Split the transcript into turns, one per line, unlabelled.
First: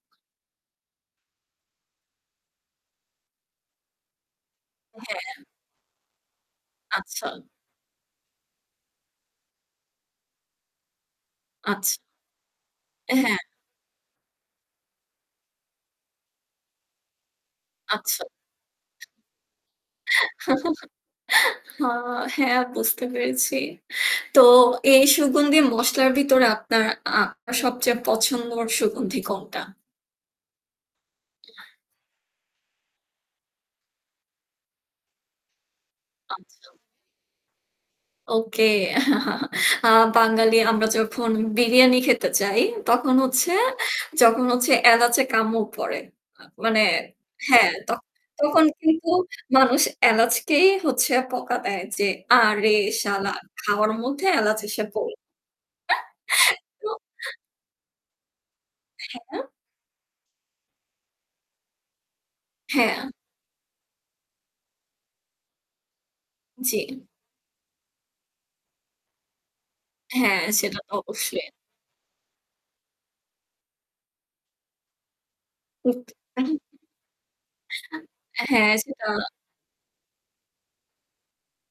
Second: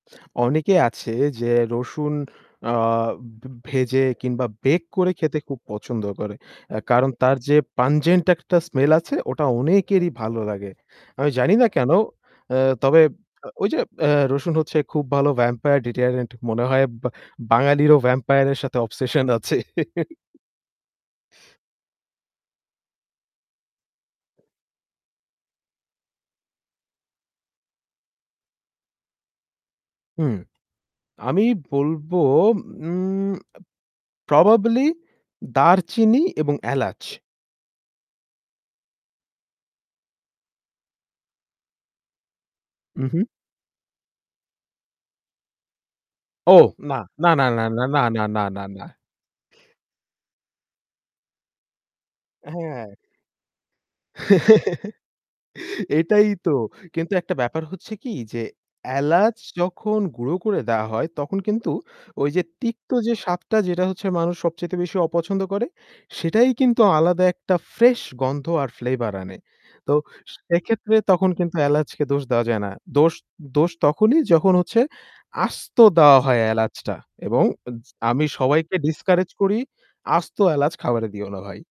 অনেকে আছে যে রসুন আ ভে ভেজে কিংবা bake করে খেতে
হ্যা।
খুব পছন্দ করে। আ কারণ
আচ্ছা।
তার যে pungent একটা smell আছে ওটা অনেকেরই ভালো লাগে। আমি জানি না কেন?
আচ্ছা।
আ তবে
হ্যাঁ।
ওই যে রসুন হচ্ছে খুব ভালো vampire deterrent মনে হয় বা বাঙালিরও
আচ্ছা।
vampire র সাথে obsession আছে।
হ্যাঁ, বুঝতে পেরেছি। তো এই সুগন্ধি মসলার ভিতরে আপনার আ সবচেয়ে পছন্দ সুগন্ধি কোনটা?
হুম। আমি বলবো উম আ probably দারচিনি এবং
আচ্ছা।
এলাচ।
ওকে। আ বাঙালি আমরা যখন বিরিয়ানি খেতে যাই তখন
উহু।
হচ্ছে যখন হচ্ছে এলাচে কামড় পড়ে। আ
ও,
মানে
না, না, না, না,
হ্যাঁ,
না,
তখ
না, না, না, না,
তখন
না।
কিন্তু মানুষ এলাচকেই হচ্ছে বকা দেয় যে "আরে
হ্যাঁ।
শালা খাওয়ার মধ্যে এলাচ এসে পড়ে।"
এটাই তো।
তো
কিন্তু একটা ব্যাপার হচ্ছে কি? যে এলাচ
হ্যাঁ।
যখন গুঁড়ো করে দেওয়া হয় তখন কিন্তু ওই যে তিক্ত
হ্যাঁ।
যে স্বাদটা যেটা হচ্ছে মানুষ সবচাইতে বেশি অপছন্দ করে সেটাই কিন্তু
জ্বী।
আলাদা একটা ফ্রেশ গন্ধ আর flavour আনে। তো
হ্যাঁ, সেটা তো
সেক্ষেত্রে তখন
অবশ্যই।
কিন্তু এলাচকে দোষ দেওয়া যায় না। দোষ দোষ তখনই যখন হচ্ছে আস্ত
হুম।
দেওয়া হয়
উহু।
এলাচটা। এবং এয আমি
হ্যাঁ,
সবাইকে
সেটা
discourage করি "আস্ত এলাচ খাবারে দিও না ভাই।"